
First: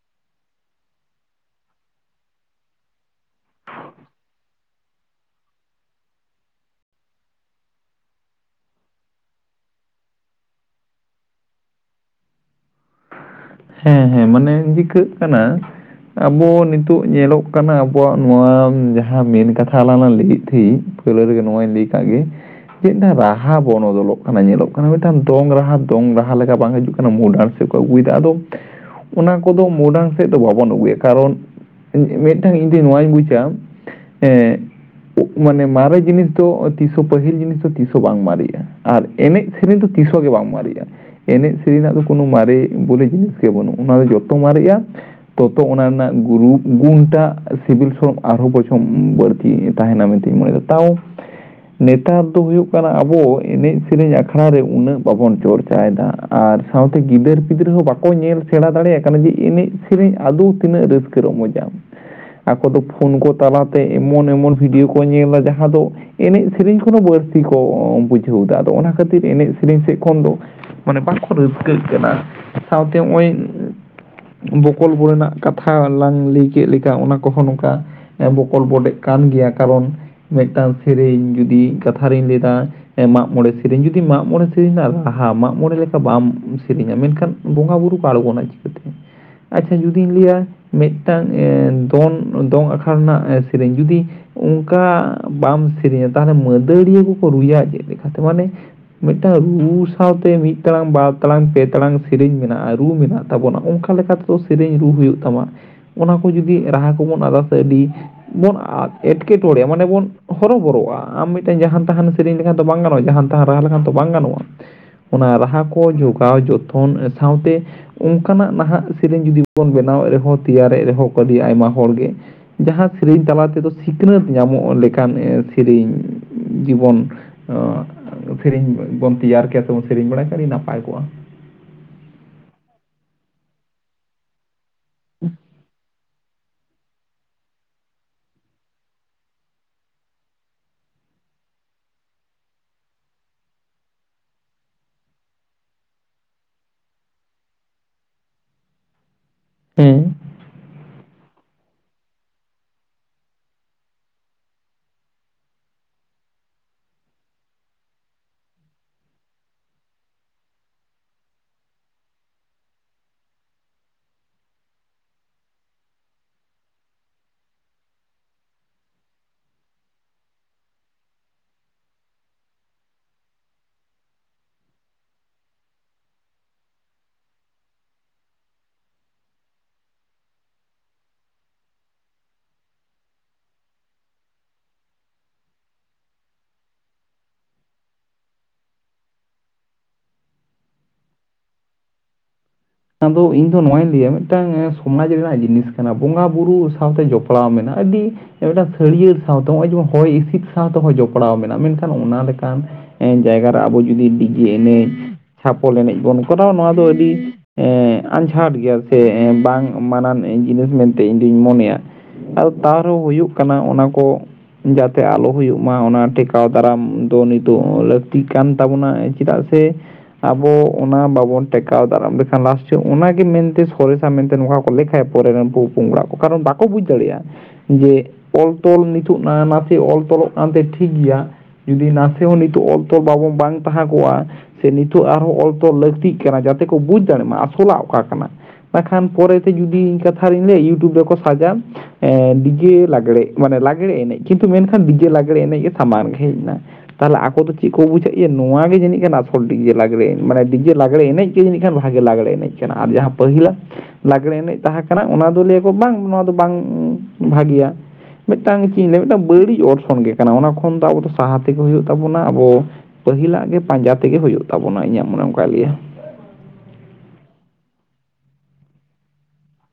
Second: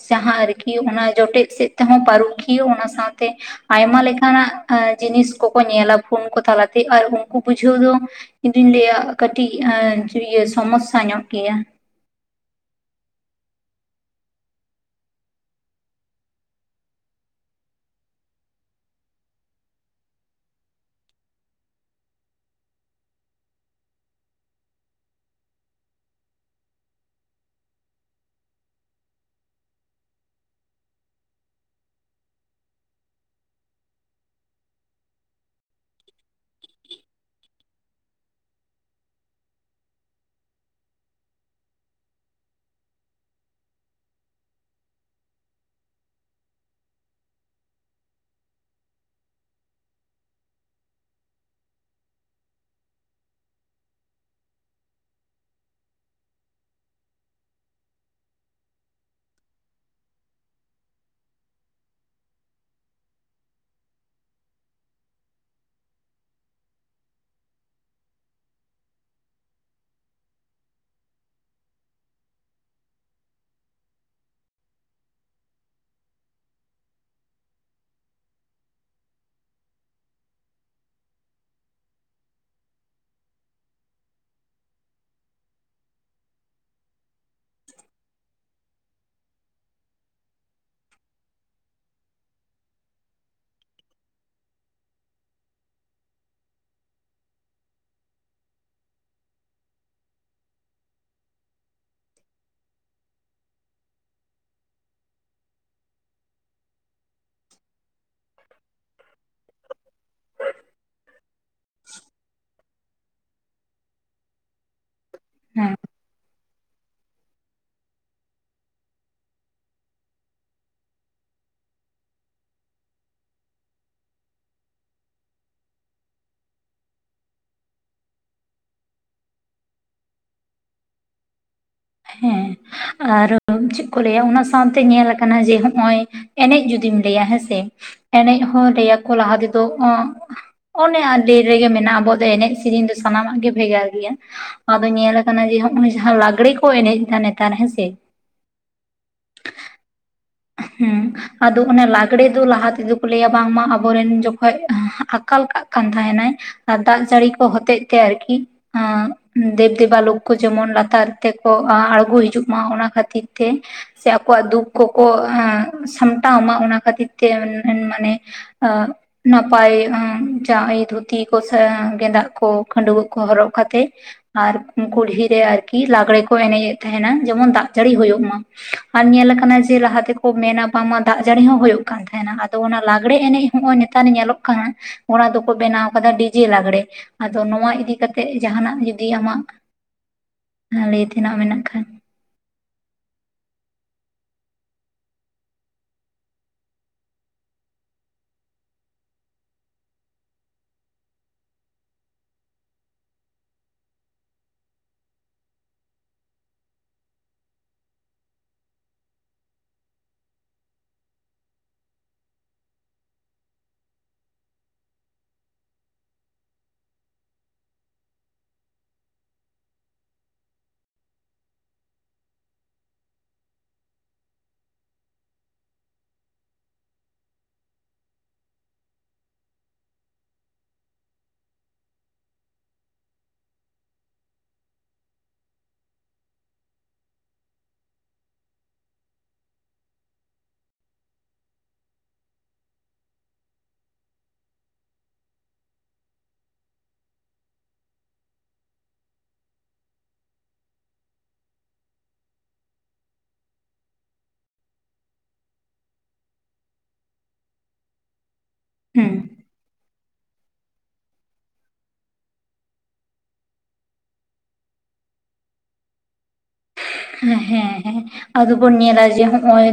ᱡᱟᱦᱟᱸ ᱟᱨᱠᱤ ᱚᱱᱟ ᱡᱚᱴᱮᱫ ᱥᱮᱫ ᱛᱮᱦᱚᱸ ᱯᱟᱹᱨᱩᱠᱷᱤᱭᱟᱹ ᱚᱱᱟ ᱥᱟᱶᱛᱮ ᱟᱭᱢᱟ ᱞᱮᱠᱟᱱᱟᱜ ᱟᱸ ᱡᱤᱱᱤᱥ ᱠᱚᱠᱚ ᱧᱮᱞᱟ ᱯᱷᱳᱱ ᱠᱚ ᱛᱟᱞᱟᱛᱮ ᱟᱨ ᱩᱱᱠᱩ ᱵᱩᱡᱷᱟᱹᱣ ᱫᱚ ᱤᱧ ᱫᱩᱧ ᱞᱟᱹᱭᱟ ᱠᱟᱹᱴᱤᱡ ᱮᱸ ᱤᱭᱟᱹ ᱥᱚᱢᱚᱥᱥᱟ ᱧᱚᱜ ᱜᱮᱭᱟ᱾ ᱦᱩᱸ ᱦᱩᱸ ᱢᱟᱱᱮ ᱪᱤᱠᱟᱹᱜ ᱠᱟᱱᱟ ᱟᱵᱚ ᱱᱤᱛᱳᱜ ᱧᱮᱞᱚᱜ ᱠᱟᱱᱟ ᱟᱵᱚᱣᱟᱜ ᱱᱚᱣᱟ ᱡᱟᱦᱟᱸ ᱢᱮᱱ ᱠᱟᱛᱷᱟ ᱟᱞᱟᱝ ᱞᱟᱝ ᱞᱟᱹᱭᱮᱫ ᱛᱟᱦᱮᱸᱜ᱾ ᱯᱳᱭᱞᱳ ᱨᱮᱜᱮ ᱱᱚᱣᱟᱧ ᱞᱟᱹᱭ ᱠᱟᱜ ᱜᱮ᱾ ᱪᱮᱫᱴᱟᱝ ᱨᱟᱦᱟ ᱵᱚᱱᱚᱫᱚᱞᱚᱜ ᱠᱟᱱᱟ ᱧᱮᱞᱚᱜ ᱠᱟᱱᱟ ᱢᱤᱫᱴᱟᱝ ᱫᱚᱝ ᱨᱟᱦᱟ ᱫᱚᱝ ᱨᱟᱦᱟ ᱞᱮᱠᱟ ᱵᱟᱝ ᱦᱤᱡᱩᱜ ᱠᱟᱱᱟ ᱢᱚᱰᱟᱨᱱ? ᱥᱮᱫ ᱠᱚ ᱟᱹᱜᱩᱭᱮᱫᱟ ᱟᱫᱚ ᱚᱱᱟ ᱠᱚᱫᱚ ᱢᱚᱰᱟᱝ ᱥᱮᱫ ᱫᱚ ᱵᱟᱵᱚᱱ ᱟᱹᱜᱩᱭᱟ ᱠᱟᱨᱚᱱᱼᱼ ᱢᱤᱫᱴᱟᱝ ᱤᱧ ᱫᱚ ᱱᱚᱣᱟᱧ ᱵᱩᱡᱟ ᱮᱸ ᱢᱟᱱᱮ ᱢᱟᱨᱮ ᱡᱤᱱᱤᱥ ᱫᱚ ᱛᱤᱥ ᱦᱚᱸ ᱯᱟᱹᱦᱤᱞ ᱡᱤᱱᱤᱥ ᱫᱚ ᱛᱤᱥ ᱦᱚᱸ ᱵᱟᱝ ᱢᱟᱨᱮᱜᱼᱟ ᱟᱨᱼᱼ ᱮᱱᱮᱡ ᱥᱮᱨᱮᱧ ᱫᱚ ᱛᱤᱥ ᱦᱚᱸ ᱜᱮ ᱵᱟᱢ ᱢᱟᱨᱮᱜᱼᱟ ᱮᱱᱮᱡ ᱥᱮᱨᱮᱧ ᱨᱮᱱᱟᱜ ᱫᱚ ᱠᱳᱱᱳ ᱢᱟᱨᱮ ᱵᱚᱞᱮ ᱡᱤᱱᱤᱥᱼᱼ ᱵᱟᱹᱱᱩᱜᱼᱟ ᱚᱱᱟ ᱫᱚ ᱡᱚᱛᱚ ᱢᱟᱨᱮᱜᱼᱟ᱾ ᱛᱚᱛᱚ ᱚᱱᱟ ᱨᱮᱱᱟᱜ ᱜᱩᱱ ᱜᱩᱱᱴᱟᱜ ᱥᱤᱵᱤᱞ ᱥᱚᱲᱚᱢ ᱟᱨᱦᱚᱸ ᱵᱚᱪᱷᱚᱢ ᱵᱟᱹᱲᱼᱼ ᱛᱤ ᱛᱟᱦᱮᱱᱟ ᱢᱤᱫᱴᱤᱡ ᱢᱟᱨᱮ ᱦᱚᱲ ᱛᱟᱣᱼᱼ ᱱᱮᱛᱟᱨ ᱫᱚ ᱦᱩᱭᱩᱜ ᱠᱟᱱᱟ ᱟᱵᱚ ᱮᱱᱮᱡ ᱥᱮᱨᱮᱧ ᱟᱠᱷᱲᱟ ᱨᱮ ᱩᱱᱟᱹᱜ ᱵᱟᱵᱚᱱ ᱪᱚᱨᱪᱟ ᱭᱮᱫᱟ, ᱟᱨ ᱥᱟᱶᱛᱮ ᱜᱤᱫᱟᱹᱨ ᱯᱤᱫᱟᱹᱨᱟᱹ ᱦᱚᱸ ᱵᱟᱼᱼ ᱠᱚ ᱧᱮᱞ ᱥᱮᱲᱟ ᱫᱟᱲᱮᱭᱟᱜ ᱠᱟᱱᱟ ᱡᱮ ᱮᱱᱮᱡ ᱥᱮᱨᱮᱧ ᱟᱫᱚ ᱛᱤᱱᱟᱹᱜ ᱨᱟᱹᱥᱠᱟᱹ ᱨᱚᱢᱚᱡᱟ᱾ ᱟᱠᱚ ᱫᱚ ᱯᱷᱳᱱ ᱠᱚ ᱛᱟᱞᱟᱛᱮ ᱮᱢᱚᱱ ᱮᱢᱚᱱ ᱵᱷᱤᱰᱭᱳ ᱠᱚ ᱧᱮᱞᱟ ᱡᱟᱦᱟᱸ ᱫᱚᱼᱼ ᱮᱱᱮᱡ ᱥᱮᱨᱮᱧ ᱠᱷᱚᱱ ᱵᱟᱹᱲᱛᱤ ᱠᱚ ᱵᱩᱡᱷᱟᱹᱣᱫᱟ ᱟᱫᱚ ᱚᱱᱟ ᱠᱷᱟᱹᱛᱤᱨ ᱮᱱᱮᱡ ᱥᱮᱨᱮᱧ ᱥᱮᱫ ᱠᱷᱚᱱ ᱫᱚ ᱢᱟᱱᱮ ᱵᱟᱠᱚ ᱨᱟᱹᱥᱠᱟᱹᱜ ᱠᱟᱱᱟ ᱥᱟᱶᱛᱮ ᱱᱚᱜᱼᱚᱭᱼᱼ ᱵᱚᱠᱚᱞ ᱵᱚᱰᱮ ᱨᱮᱱᱟᱜ ᱠᱟᱛᱷᱟ ᱟᱞᱟᱝ ᱞᱟᱹᱭ ᱠᱮᱫ ᱞᱮᱠᱟ ᱚᱱᱟ ᱠᱚᱦᱚᱸ ᱱᱚᱝᱠᱟ᱾ ᱮᱸ ᱵᱚᱠᱚᱞ ᱵᱚᱰᱮᱜ ᱠᱟᱱ ᱜᱮᱭᱟ ᱠᱟᱨᱚᱱ ᱢᱤᱫᱴᱟᱝ ᱥᱮᱨᱮᱧ ᱡᱩᱫᱤ ᱠᱟᱛᱷᱟ ᱨᱤᱧ ᱞᱟᱹᱭ ᱫᱟᱼᱼ ᱢᱟᱜᱽ ᱢᱚᱬᱮ ᱥᱮᱨᱮᱧ ᱡᱩᱫᱤ ᱢᱟᱜ ᱢᱚᱬᱮ ᱥᱮᱨᱮᱧ ᱨᱮᱱᱟᱜ ᱨᱟᱦᱟ ᱢᱟᱜ ᱢᱚᱬᱮ ᱞᱮᱠᱟ ᱵᱟᱢ ᱥᱮᱨᱮᱧᱟ ᱢᱮᱱᱠᱷᱟᱱ? ᱵᱚᱸᱜᱟ ᱵᱩᱨᱩ ᱠᱟᱲ ᱜᱩᱱᱟᱡ [inaudible] ᱟᱪᱪᱷᱟ ᱡᱩᱫᱤᱧ ᱞᱟᱹᱭᱟ ᱢᱤᱫᱴᱟᱝ ᱫᱚᱱ ᱫᱚᱝ ᱟᱠᱷᱲᱟ ᱨᱮᱱᱟᱜ ᱥᱮᱨᱮᱧ ᱡᱩᱫᱤᱼᱼ ᱚᱱᱠᱟ ᱵᱟᱢ ᱥᱮᱨᱮᱧᱟ ᱛᱟᱦᱚᱞᱮ ᱢᱟᱹᱫᱟᱹᱲᱤᱭᱟᱹ ᱠᱚ-ᱠᱚ ᱨᱩᱭᱟ ᱪᱮᱫ ᱞᱮᱠᱟᱛᱮ ᱢᱟᱱᱮ? ᱢᱤᱫ ᱴᱟᱝ ᱨᱩᱼᱨᱩ ᱥᱟᱶᱛᱮ ᱢᱤᱫ ᱴᱟᱲᱟᱝ ᱵᱟᱨ ᱴᱟᱲᱟᱝ ᱯᱮ ᱴᱟᱲᱟᱝᱼᱼ ᱥᱮᱨᱮᱧ ᱢᱮᱱᱟᱜᱼᱟ ᱨᱩ ᱢᱮᱱᱟᱜ ᱛᱟᱵᱚᱱᱟ ᱚᱱᱠᱟ ᱞᱮᱠᱟ ᱛᱮᱫᱚ ᱥᱮᱨᱮᱹᱧ ᱨᱩ ᱦᱩᱭᱩᱜ ᱛᱟᱢᱟ, ᱚᱱᱟ ᱠᱚ ᱡᱩᱫᱤ ᱨᱟᱦᱟ ᱠᱚᱵᱚᱱ ᱟᱫᱟ ᱥᱮ ᱟᱹᱰᱤᱼᱼ ᱵᱚᱱ ᱟᱸᱴ ᱮᱸᱴᱠᱮ ᱴᱚᱬᱮᱭᱟ ᱢᱟᱱᱮ ᱵᱚᱱ ᱦᱚᱨᱚᱚᱵᱚᱨᱚᱜᱼᱟ ᱟᱢ ᱢᱤᱫᱴᱮᱱ ᱡᱟᱦᱟᱱ ᱛᱟᱦᱟᱱ ᱥᱮᱨᱮᱧ ᱞᱮᱠᱷᱟᱱ ᱫᱚ ᱵᱟᱝ ᱜᱟᱱᱚᱜᱼᱟ? ᱡᱟᱦᱟᱱ ᱛᱟᱸᱦᱟ ᱨᱟᱦᱟ ᱞᱮᱠᱷᱟᱱ ᱫᱚ ᱵᱟᱝ ᱜᱟᱱᱚᱜᱼᱟ᱾ [inaudible] ᱚᱱᱟ ᱨᱟᱦᱟ ᱦᱮᱸ ᱠᱚ ᱡᱚᱜᱟᱣ ᱡᱚᱛᱚᱱ ᱥᱟᱶᱛᱮᱼᱼ ᱚᱱᱠᱟᱱᱟᱜ ᱱᱟᱦᱟᱜ ᱥᱮᱨᱮᱧ ᱡᱩᱫᱤ ᱵᱚᱱ ᱵᱮᱱᱟᱣᱮᱫ ᱨᱮᱦᱚᱸ ᱛᱮᱭᱟᱨᱮᱫ ᱨᱮᱦᱚᱸ ᱠᱚ ᱟᱹᱰᱤ ᱟᱭᱢᱟ ᱦᱚᱲᱜᱮ ᱡᱟᱦᱟᱸ ᱥᱮᱨᱮᱧ ᱛᱟᱞᱟ ᱛᱮᱫᱚ ᱥᱤᱠᱷᱱᱟᱹᱛ ᱧᱟᱢᱚᱜ ᱞᱮᱠᱟᱱ ᱥᱮᱨᱮᱧ ᱡᱤᱵᱚᱱᱼᱼ ᱥᱮᱨᱮᱧ ᱵᱚᱱ ᱛᱮᱭᱟᱨ ᱠᱮᱭᱟ ᱥᱮᱵᱚᱱ ᱥᱮᱨᱮᱹᱧ ᱵᱟᱲᱟᱭ ᱠᱮᱭᱟ ᱟᱹᱰᱤ ᱱᱟᱯᱟᱭ ᱠᱚᱜᱼᱟ᱾ ᱦᱮᱸ ᱟᱨ ᱪᱮᱫ ᱠᱚ ᱞᱟᱹᱭᱟ ᱚᱱᱟ ᱥᱟᱶ ᱛᱮ ᱧᱮᱞ ᱟᱠᱟᱱᱟ ᱡᱮ ᱱᱚᱜᱼᱚᱭ ᱮᱱᱮᱡ ᱡᱩᱫᱤᱢ ᱞᱟᱹᱭᱟ ᱦᱮᱸᱥᱮ ᱮᱱᱮᱡ ᱦᱚᱸ ᱞᱟᱹᱭᱟᱠᱚ ᱞᱟᱦᱟ ᱛᱮᱫᱚᱼᱼ ᱚᱱᱮ ᱟᱨ ᱰᱮᱨ ᱨᱮᱜᱮ ᱢᱮᱱᱟᱜᱼᱟ ᱟᱵᱚᱣᱟᱜ ᱫᱚ ᱮᱱᱮᱡ ᱥᱮᱨᱮᱧ ᱫᱚ ᱥᱟᱱᱟᱢᱟᱜ ᱜᱮ ᱵᱷᱮᱜᱟᱨ ᱜᱮᱭᱟ ᱟᱫᱚ ᱧᱮᱞ ᱟᱠᱟᱱᱟ ᱡᱮ ᱦᱚᱜᱼᱚᱭ ᱡᱟᱦᱟᱸ ᱞᱟᱜᱽᱲᱮ ᱠᱚ ᱮᱱᱮᱡ ᱮᱫᱟ ᱱᱮᱛᱟᱨ ᱦᱮᱸᱥᱮ ᱦᱮᱸ ᱦᱮᱸ ᱟᱫᱚ ᱚᱱᱮ ᱞᱟᱜᱽᱲᱮ ᱫᱚ ᱞᱟᱦᱟ ᱛᱮᱫᱚ ᱠᱚ ᱞᱟᱹᱭᱟ ᱵᱟᱝᱢᱟ ᱟᱵᱚᱨᱮᱱ ᱡᱚᱠᱷᱚᱡ ᱟᱠᱟᱞ ᱠᱟᱜ ᱠᱟᱱ ᱛᱟᱦᱮᱸ ᱱᱟᱭ ᱟᱨ ᱫᱟᱜ ᱡᱟᱹᱲᱤ ᱠᱚ ᱦᱚᱛᱮᱡ ᱛᱮ ᱟᱨᱠᱤ? ᱫᱮᱵᱽ ᱫᱮᱵᱟ ᱞᱳᱠ ᱠᱚ ᱡᱮᱢᱚᱱ ᱞᱟᱛᱟᱨ ᱛᱮᱠᱚ ᱟᱬᱜᱚ ᱦᱤᱡᱩᱜ ᱢᱟ ᱚᱱᱟ ᱠᱷᱟᱹᱛᱤᱨ ᱛᱮ᱾ ᱥᱮ ᱟᱠᱚᱣᱟᱜ ᱫᱩᱠ ᱠᱚᱠᱚ ᱥᱟᱢᱴᱟᱣ ᱢᱟ ᱚᱱᱟ ᱠᱷᱟᱹᱛᱤᱨ ᱛᱮ ᱢᱟᱱᱮ ᱟ ᱱᱟᱯᱟᱭ ᱡᱟᱦᱟᱸ ᱫᱷᱩᱛᱤ ᱠᱚ ᱥᱮ ᱜᱮᱸᱫᱟᱜ ᱠᱚ ᱠᱷᱟᱹᱰᱩᱣᱟᱹᱜ ᱠᱚ ᱦᱚᱨᱚᱜ ᱠᱟᱛᱮ᱾ ᱟᱨ ᱠᱩᱞᱦᱤᱨᱮ ᱟᱨᱠᱤ ᱞᱟᱜᱽᱲᱮ ᱠᱚ ᱮᱱᱮᱡ ᱮᱫ ᱛᱟᱦᱮᱱᱟ ᱡᱮᱢᱚᱱ ᱫᱟᱜ ᱡᱟᱹᱲᱤ ᱦᱳᱭᱳᱜ ᱢᱟ᱾ ᱟᱨ ᱧᱮᱞ ᱠᱟᱱᱟᱼᱼ ᱡᱮ ᱞᱟᱦᱟ ᱛᱮᱠᱚ ᱢᱮᱱᱟ ᱵᱟᱝᱢᱟ ᱫᱟᱜ ᱡᱟᱹᱲᱤ ᱦᱚᱸ ᱦᱩᱭᱩᱜ ᱠᱟᱱ ᱛᱟᱦᱮᱸᱱᱟ, ᱟᱫᱚ ᱚᱱᱟ ᱞᱟᱜᱽᱲᱮ ᱮᱱᱮᱡ ᱱᱚᱜᱼᱚᱭ ᱱᱮᱛᱟᱨ ᱧᱮᱞᱚᱜ ᱠᱟᱱᱟ, ᱚᱱᱟ ᱫᱚᱠᱚ ᱵᱮᱱᱟᱣ ᱠᱟᱫᱟ ᱰᱤᱡᱮ ᱞᱟᱜᱽᱲᱮ, ᱟᱫᱚ ᱱᱚᱣᱟ ᱤᱫᱤ ᱠᱟᱛᱮᱜ ᱡᱟᱦᱟᱱᱟᱜ ᱡᱩᱫᱤ ᱟᱢᱟᱜ, ᱞᱟᱹᱭ ᱛᱮᱱᱟᱜ ᱢᱮᱱᱟᱜ ᱠᱷᱟᱱ? ᱟᱫᱚ ᱤᱧ ᱫᱚ ᱱᱚᱣᱟᱧ ᱞᱟᱹᱭᱟ ᱢᱤᱫᱴᱟᱝ ᱥᱚᱢᱟᱡᱽ ᱨᱮᱱᱟᱜ ᱡᱤᱱᱤᱥ ᱠᱟᱱᱟ ᱵᱚᱸᱜᱟ ᱵᱩᱨᱩ ᱥᱟᱶᱛᱮ ᱡᱚᱯᱲᱟᱣ ᱢᱮᱱᱟᱜᱼᱟ ᱟᱹᱰᱤᱼᱼ ᱢᱤᱫᱴᱟᱱ ᱥᱟᱹᱲᱤᱭᱟᱹᱲ ᱥᱟᱶᱛᱮ ᱱᱚᱜᱼᱚᱭ ᱡᱮᱢᱚᱱ ᱦᱚᱭ ᱦᱤᱸᱥᱤᱫ ᱥᱟᱶ ᱛᱮᱦᱚᱸ ᱡᱚᱯᱲᱟᱣ ᱢᱮᱱᱟᱜᱼᱟ ᱢᱮᱱᱠᱷᱟᱱ ᱚᱱᱟ ᱞᱮᱠᱟᱱᱼᱼ ᱛᱮᱦᱮᱧ ᱡᱟᱭᱜᱟ ᱨᱮ ᱟᱵᱚ ᱡᱩᱫᱤ ᱰᱤᱡᱮ ᱮᱱᱮᱡ, ᱪᱷᱟᱯᱚᱞ ᱮᱱᱮᱡ ᱵᱚᱱ ᱠᱚᱨᱟᱣᱟ ᱱᱚᱣᱟ ᱫᱚ ᱟᱹᱰᱤᱼᱼ ᱮᱜ ᱟᱸᱡᱷᱟᱴ ᱜᱮᱭᱟ ᱥᱮ ᱮᱜ ᱵᱟᱝ ᱢᱟᱱᱟᱱ ᱡᱤᱱᱤᱥ ᱢᱮᱱᱛᱮ ᱤᱧ ᱫᱩᱧ ᱢᱚᱱᱮᱭᱟ ᱾ ᱟᱫᱚ ᱛᱟᱣ ᱨᱮᱦᱚᱸ ᱦᱩᱭᱩᱜ ᱠᱟᱱᱟ ᱚᱱᱟᱠᱚ ᱡᱟᱛᱮ ᱟᱞᱚ ᱦᱩᱭᱩᱜ ᱢᱟ ᱚᱱᱟ ᱴᱮᱠᱟᱣ ᱫᱟᱨᱟᱢ ᱫᱚ ᱱᱤᱛᱚᱜ ᱞᱟᱹᱠᱛᱤᱜ ᱠᱟᱱ ᱛᱟᱵᱚᱱᱟᱭ ᱾ ᱪᱮᱫᱟᱜ ᱥᱮ ᱟᱵᱚ ᱚᱱᱟ ᱵᱟᱵᱚᱱ ᱴᱮᱠᱟᱣ ᱫᱟᱨᱟᱢ ᱞᱮᱠᱷᱟᱱ [unintelligible] ᱞᱟᱥᱴ ᱚᱱᱟᱜᱮ ᱢᱮᱱᱛᱮ ᱥᱚᱨᱮᱥᱟ ᱢᱮᱱᱛᱮ ᱱᱚᱝᱠᱟ ᱠᱚ ᱞᱮᱠᱷᱟᱭᱟ ᱯᱚᱨᱮ ᱨᱮᱱ ᱯᱩᱼᱯᱩᱝᱲᱟ ᱠᱚ ᱠᱟᱨᱚᱱ ᱵᱟᱠᱚ ᱵᱩᱡᱽ ᱫᱟᱲᱮᱭᱟᱜᱼᱟ ᱾ ᱡᱮ ᱚᱞ ᱛᱚᱞ ᱱᱤᱛᱚᱜ ᱱᱟ ᱱᱟᱥᱮ ᱚᱞ ᱛᱚᱞᱚᱜ ᱠᱟᱱᱛᱮ ᱴᱷᱤᱠ ᱜᱮᱭᱟ, ᱡᱩᱫᱤ ᱱᱟᱥᱮ ᱦᱚᱸ ᱱᱤᱛᱚᱜ ᱚᱞ ᱛᱚᱞ ᱵᱟᱵᱚ ᱵᱟᱝ ᱛᱟᱦᱮᱸ ᱠᱚᱜᱼᱟᱼᱼ ᱥᱮ ᱱᱤᱛᱚᱜ ᱟᱨᱦᱚᱸ ᱚᱞ ᱛᱚᱞ ᱞᱟᱹᱠᱛᱤᱜ ᱠᱟᱱᱟ ᱡᱟᱛᱮ ᱠᱚ ᱵᱩᱡᱽ ᱫᱟᱲᱮᱜ ᱢᱟ ᱟᱥᱚᱞᱟᱜ ᱚᱠᱟ ᱠᱟᱱᱟ ᱾ ᱵᱟᱠᱷᱟᱱ ᱯᱚᱨᱮᱛᱮ ᱡᱩᱫᱤ ᱤᱧ ᱠᱟᱛᱷᱟ ᱨᱤᱧ ᱞᱟᱹᱭᱟ ᱤᱭᱩᱴᱩᱵᱽ ᱨᱮᱠᱚ ᱥᱟᱡᱟ ᱾ ᱮ ᱰᱤᱡᱮ ᱞᱟᱜᱽᱲᱮ ᱢᱟᱱᱮ ᱞᱟᱜᱽᱲᱮ ᱮᱱᱮᱡ ᱠᱤᱱᱛᱩ ᱢᱮᱱᱠᱷᱟᱱ ᱰᱤᱡᱮ ᱞᱟᱜᱽᱲᱮ ᱮᱱᱮᱡ ᱜᱮ ᱥᱟᱢᱟᱝ ᱦᱮᱡ ᱮᱱᱟ ᱾ ᱛᱟᱦᱚᱞᱮ ᱟᱠᱚ ᱫᱚ ᱪᱮᱫ ᱠᱚ ᱵᱩᱡᱷᱟᱹᱜᱼᱟ ᱡᱮ ᱱᱚᱣᱟ ᱜᱮ ᱡᱟᱹᱱᱤᱡ ᱠᱷᱟᱱ ᱟᱥᱚᱞ ᱰᱤᱡᱮ ᱞᱟᱜᱽᱲᱮ ᱢᱟᱱᱮ ᱰᱤᱡᱮ ᱞᱟᱜᱽᱲᱮ ᱮᱱᱮᱡ ᱜᱮ ᱡᱟᱹᱱᱤᱡ ᱠᱷᱟᱱ ᱾ ᱵᱷᱟᱜᱮ ᱞᱟᱜᱽᱲᱮ ᱮᱱᱮᱡ ᱠᱟᱱᱟ ᱟᱨ ᱡᱟᱦᱟᱸ ᱯᱟᱹᱦᱤᱞᱟᱜᱼᱼ ᱞᱟᱜᱽᱲᱮ ᱮᱱᱮᱡ ᱛᱟᱦᱮᱸ ᱠᱟᱱᱟ ᱚᱱᱟ ᱫᱚ ᱞᱟᱹᱭ ᱟᱠᱚ ᱵᱟᱝ ᱱᱚᱣᱟ ᱫᱚ ᱵᱟᱝ ᱵᱷᱟᱹᱜᱤᱭᱟ ᱾ ᱢᱤᱫᱴᱟᱝ ᱪᱮᱫ ᱤᱧ ᱞᱟᱹᱭᱟ ᱦᱩᱸ ᱢᱤᱫᱴᱟᱝ ᱵᱟᱹᱲᱤᱡ ᱚᱨᱥᱚᱝ ᱜᱮ ᱠᱟᱱᱟ ᱚᱱᱟ ᱠᱷᱚᱱ ᱫᱚ ᱟᱵᱚ ᱫᱚ ᱥᱟᱦᱟ ᱛᱮᱜᱮ ᱦᱩᱭᱩᱜ ᱛᱟᱵᱚᱱᱟ ᱾ ᱟᱵᱚᱼᱼ ᱯᱟᱹᱦᱤᱞᱟᱜ ᱜᱮ ᱯᱟᱸᱡᱟ ᱛᱮᱜᱮ ᱦᱩᱭᱩᱜ ᱛᱟᱵᱚᱱᱟ ᱤᱧᱟᱹᱜ ᱢᱚᱱᱮ ᱚᱱᱠᱟᱭ ᱞᱟᱹᱭᱟ ᱾ ᱦᱮᱸ ᱦᱮᱸ ᱟᱫᱚ ᱵᱚᱱ ᱧᱮᱞᱟ ᱡᱮ ᱱᱚᱜᱼᱚᱭ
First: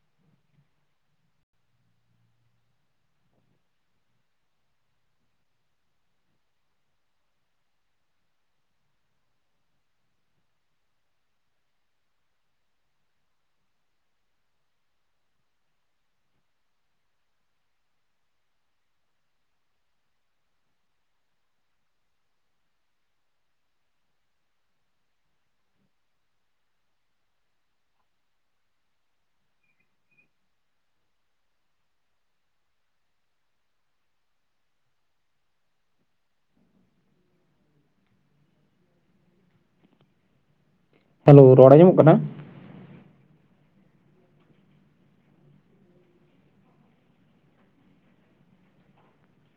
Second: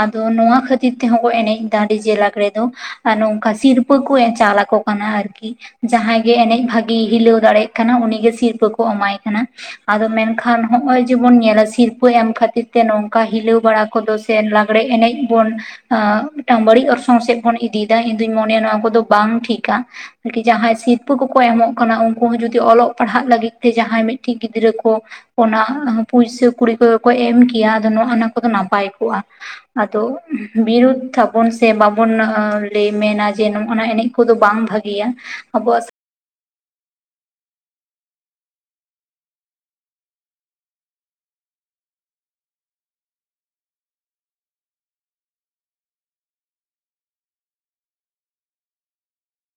ᱟᱫᱚ ᱱᱚᱣᱟ ᱠᱷᱟᱹᱛᱤᱨ ᱛᱮᱦᱚᱸ ᱠᱚ ᱮᱱᱮᱡ ᱫᱟ ᱰᱤᱡᱮ ᱞᱟᱠᱽ ᱨᱮᱫᱚ ᱾ ᱟᱨ ᱱᱚᱝᱠᱟ ᱥᱤᱨᱯᱟᱹ ᱠᱚ ᱮᱢ ᱪᱟᱞ ᱟᱠᱚ ᱠᱟᱱᱟ ᱟᱨᱠᱤᱼᱼ ᱡᱟᱦᱟᱸᱭ ᱜᱮ ᱮᱱᱮᱡ ᱵᱷᱟᱜᱤᱭ ᱦᱤᱞᱟᱹᱣ ᱫᱟᱲᱮᱭᱟᱜ ᱠᱟᱱᱟ ᱩᱱᱤᱜᱮ ᱥᱤᱨᱯᱟᱹ ᱠᱚ ᱮᱢᱟᱭ ᱠᱟᱱᱟ ᱾ ᱟᱫᱚ ᱢᱮᱱᱠᱷᱟᱱ ᱱᱚᱜ-ᱚᱭ ᱡᱮᱢᱚᱱ ᱧᱮᱞᱼᱼ ᱥᱤᱨᱞᱯᱟᱹ ᱧᱟᱢ ᱠᱷᱟᱹᱛᱤᱨ ᱛᱮ ᱱᱚᱝᱠᱟ ᱦᱤᱞᱟᱹᱣ ᱵᱟᱲᱟ ᱠᱚᱫᱚ ᱥᱮ ᱞᱟᱜᱽᱲᱮ ᱮᱱᱮᱡ ᱵᱚᱱᱼᱼ ᱢᱤᱫᱴᱟᱝ ᱵᱟᱹᱲᱤᱡ ᱚᱨᱥᱚᱝ ᱥᱮᱫ ᱵᱚᱱ ᱤᱫᱤᱭᱮᱫᱟ ᱤᱧ ᱫᱩᱧ ᱢᱚᱱᱮᱭᱟ ᱱᱚᱣᱟ ᱠᱚᱫᱚ ᱵᱟᱝ ᱴᱷᱤᱠᱟ ᱾ ᱟᱨᱠᱤ ᱡᱟᱦᱟᱸᱭ ᱥᱤᱨᱯᱟᱹ ᱠᱚᱠᱚ ᱮᱢᱚᱜ ᱠᱟᱱᱟ ᱩᱱᱠᱩ ᱦᱚᱸ ᱡᱚᱫᱤ ᱚᱞᱚᱜ ᱯᱟᱲᱦᱟᱜ ᱞᱟᱹᱜᱤᱫ ᱛᱮ ᱡᱟᱦᱟᱸᱭ ᱢᱤᱫᱴᱤᱡ ᱜᱤᱫᱽᱨᱟᱹ ᱠᱚ, ᱚᱱᱟ ᱯᱩᱭᱥᱟᱹ ᱠᱩᱲᱤ ᱠᱚᱜᱮ ᱠᱚ ᱮᱢ ᱠᱮᱭᱟ ᱟᱫᱚ ᱱᱚᱜ-ᱚᱱᱟ ᱠᱚᱫᱚ ᱱᱟᱯᱟᱭ ᱠᱚᱜ-ᱟ ᱾ ᱟᱫᱚ ᱵᱤᱨᱩᱫ ᱛᱟᱵᱚᱱ ᱥᱮ ᱵᱟᱵᱚᱱ ᱞᱟᱹᱭ ᱢᱮᱱᱟ ᱡᱮ ᱱᱚᱜᱼᱱᱟ ᱮᱱᱮᱡᱼᱼ ᱠᱚᱫᱚ ᱵᱟᱝ ᱵᱷᱟᱹᱜᱤᱭᱟ, ᱟᱵᱚᱣᱟᱜᱼᱼ ᱦᱮᱞᱳ ᱨᱚᱲ ᱟᱡᱚᱢᱚᱜ ᱠᱟᱱᱟ